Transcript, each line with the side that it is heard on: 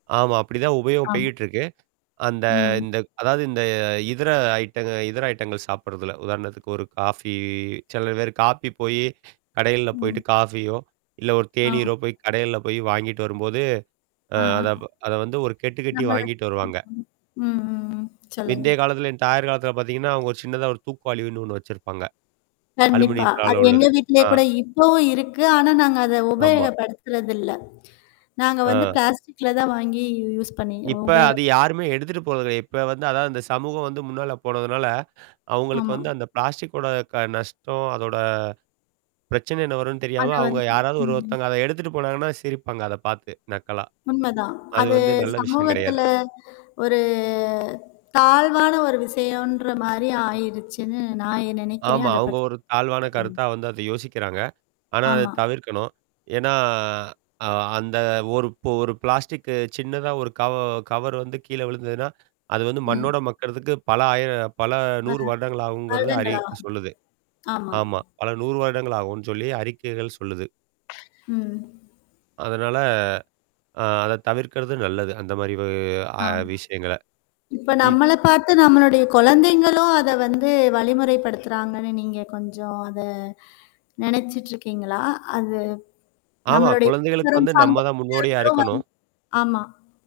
right: ஆமா. அப்படிதான் உபயோகம்
left: ஆமா.
right: பெயட்டு இருக்கு. அந்த
left: ம்.
right: இந்த அதாவது இந்த இதர ஐட்டங்கள் இதர ஐட்டங்கள் சாப்படுறதல. உதாரணத்துக்கு ஒரு காஃபி சில பேரு காஃபி போயி கடையல போயி்டு
left: ம்.
right: காஃபியோ இல்ல ஒரு
left: ஆமா.
right: தேநீரோ போய் கடையல போய் வாங்கிட்டு வரும்போது. அ
left: ஆ.
right: அத அத வந்து ஒரு கெட்டு கெட்டி
left: நம்ம
right: வாங்கிட்டு வருவாங்க.
left: ம். சொல்லுங்க.
right: பிந்தைய காலத்துல என் தாயார் காலத்தல பார்த்தீங்கன்னா, அவங்க ஒரு சின்னதா ஒரு தூக்கு வாலின்னு ஒண்ணு வெச்சிருப்பாங்க.
left: கண்டிப்பா. அது
right: அலுமினியத்தால
left: எங்க
right: உள்ளது.
left: வீட்லேயே
right: ஆ.
left: கூட இப்பவும் இருக்கு. ஆனா நாங்க அத
right: ஆமா.
left: உபயோகப்படுத்துறதில்ல. நாங்க வந்து
right: ஆ.
left: பிளாஸ்டிக்ல தான் வாங்கி யூஸ் பண்ணிோம்
right: இப்ப
left: உபயோக
right: அது யாருமே எடுத்துட்டு போறதில்ல. இப்ப வந்து அதாவது இந்த சமூகம் வந்து முன்னால போனதுனால, அவங்களுக்கு
left: ஆமா.
right: வந்து அந்த பிளாஸ்டிக்கோட க நஷ்டம், அதோட பிரச்சனை என்ன வரும்ன்னு
left: அத
right: தெரியாம. அவவுங்க
left: வந்து
right: யாராவது ஒரு
left: ம்.
right: ஒருத்தவங்க அத எடுத்துட்டு போனாங்கன்னா சிரிப்பாங்க அத பார்த்து நக்கலா.
left: உண்மதான்.
right: அது
left: அது
right: வந்து நல்ல விஷயம்
left: சமூகத்துல
right: கிடையாது.
left: ஒரு தாழ்வான ஒரு விஷயம்ன்ற மாரி ஆயிருச்சுன்னு நான் நெனைக்கிறேன்.
right: ஆமா.
left: அத
right: அவங்க
left: பத்தி.
right: ஒரு தாழ்வான
left: சொல்லுங்க.
right: கருத்தா வந்து அத யோசிக்கிறாங்க. ஆனா அத
left: ஆமா.
right: தவிர்க்கணும். ஏன்னா அ-அந்த-ஒரு ஒரு பிளாஸ்டிக்கு சின்னதா ஒரு கவ-கவர் வந்து கீழ விழுந்ததுன்னா, அது வந்து
left: ம்.
right: மண்ணோட மக்குறதுக்கு பல ஆயிர பல
left: ஆ.
right: 100 வருடங்கள் ஆகும்கறது அறிவிப்பு
left: வருடங்காகும்
right: சொல்லுது.
left: ஆமா.
right: ஆமா. பல 100 வருடங்கள் ஆகும்னு சொல்லி அறிக்கைகள் சொல்லுது.
left: ம்.
right: அதனால ஆ அத தவிர்க்கிறது நல்லது. அந்த மாரி
left: ஆமா.
right: வ-அ-விஷயங்கள்ல.
left: இப்ப
right: இ
left: நம்மள பார்த்த நம்மளுடைய குழந்தைங்களும் அத வந்து வழிமுறைப்படுத்துறாங்கன்னு நீங்க கொஞ்சம் அத நனச்சுட்டுருக்கீங்களா? அது
right: ஆமா.
left: நம்மளுடைய.
right: குழந்தைகளுக்கு வந்து நம்ம தான் முன்னோடியா இருக்கணும்.
left: [unintelligible] அ. ஆமா.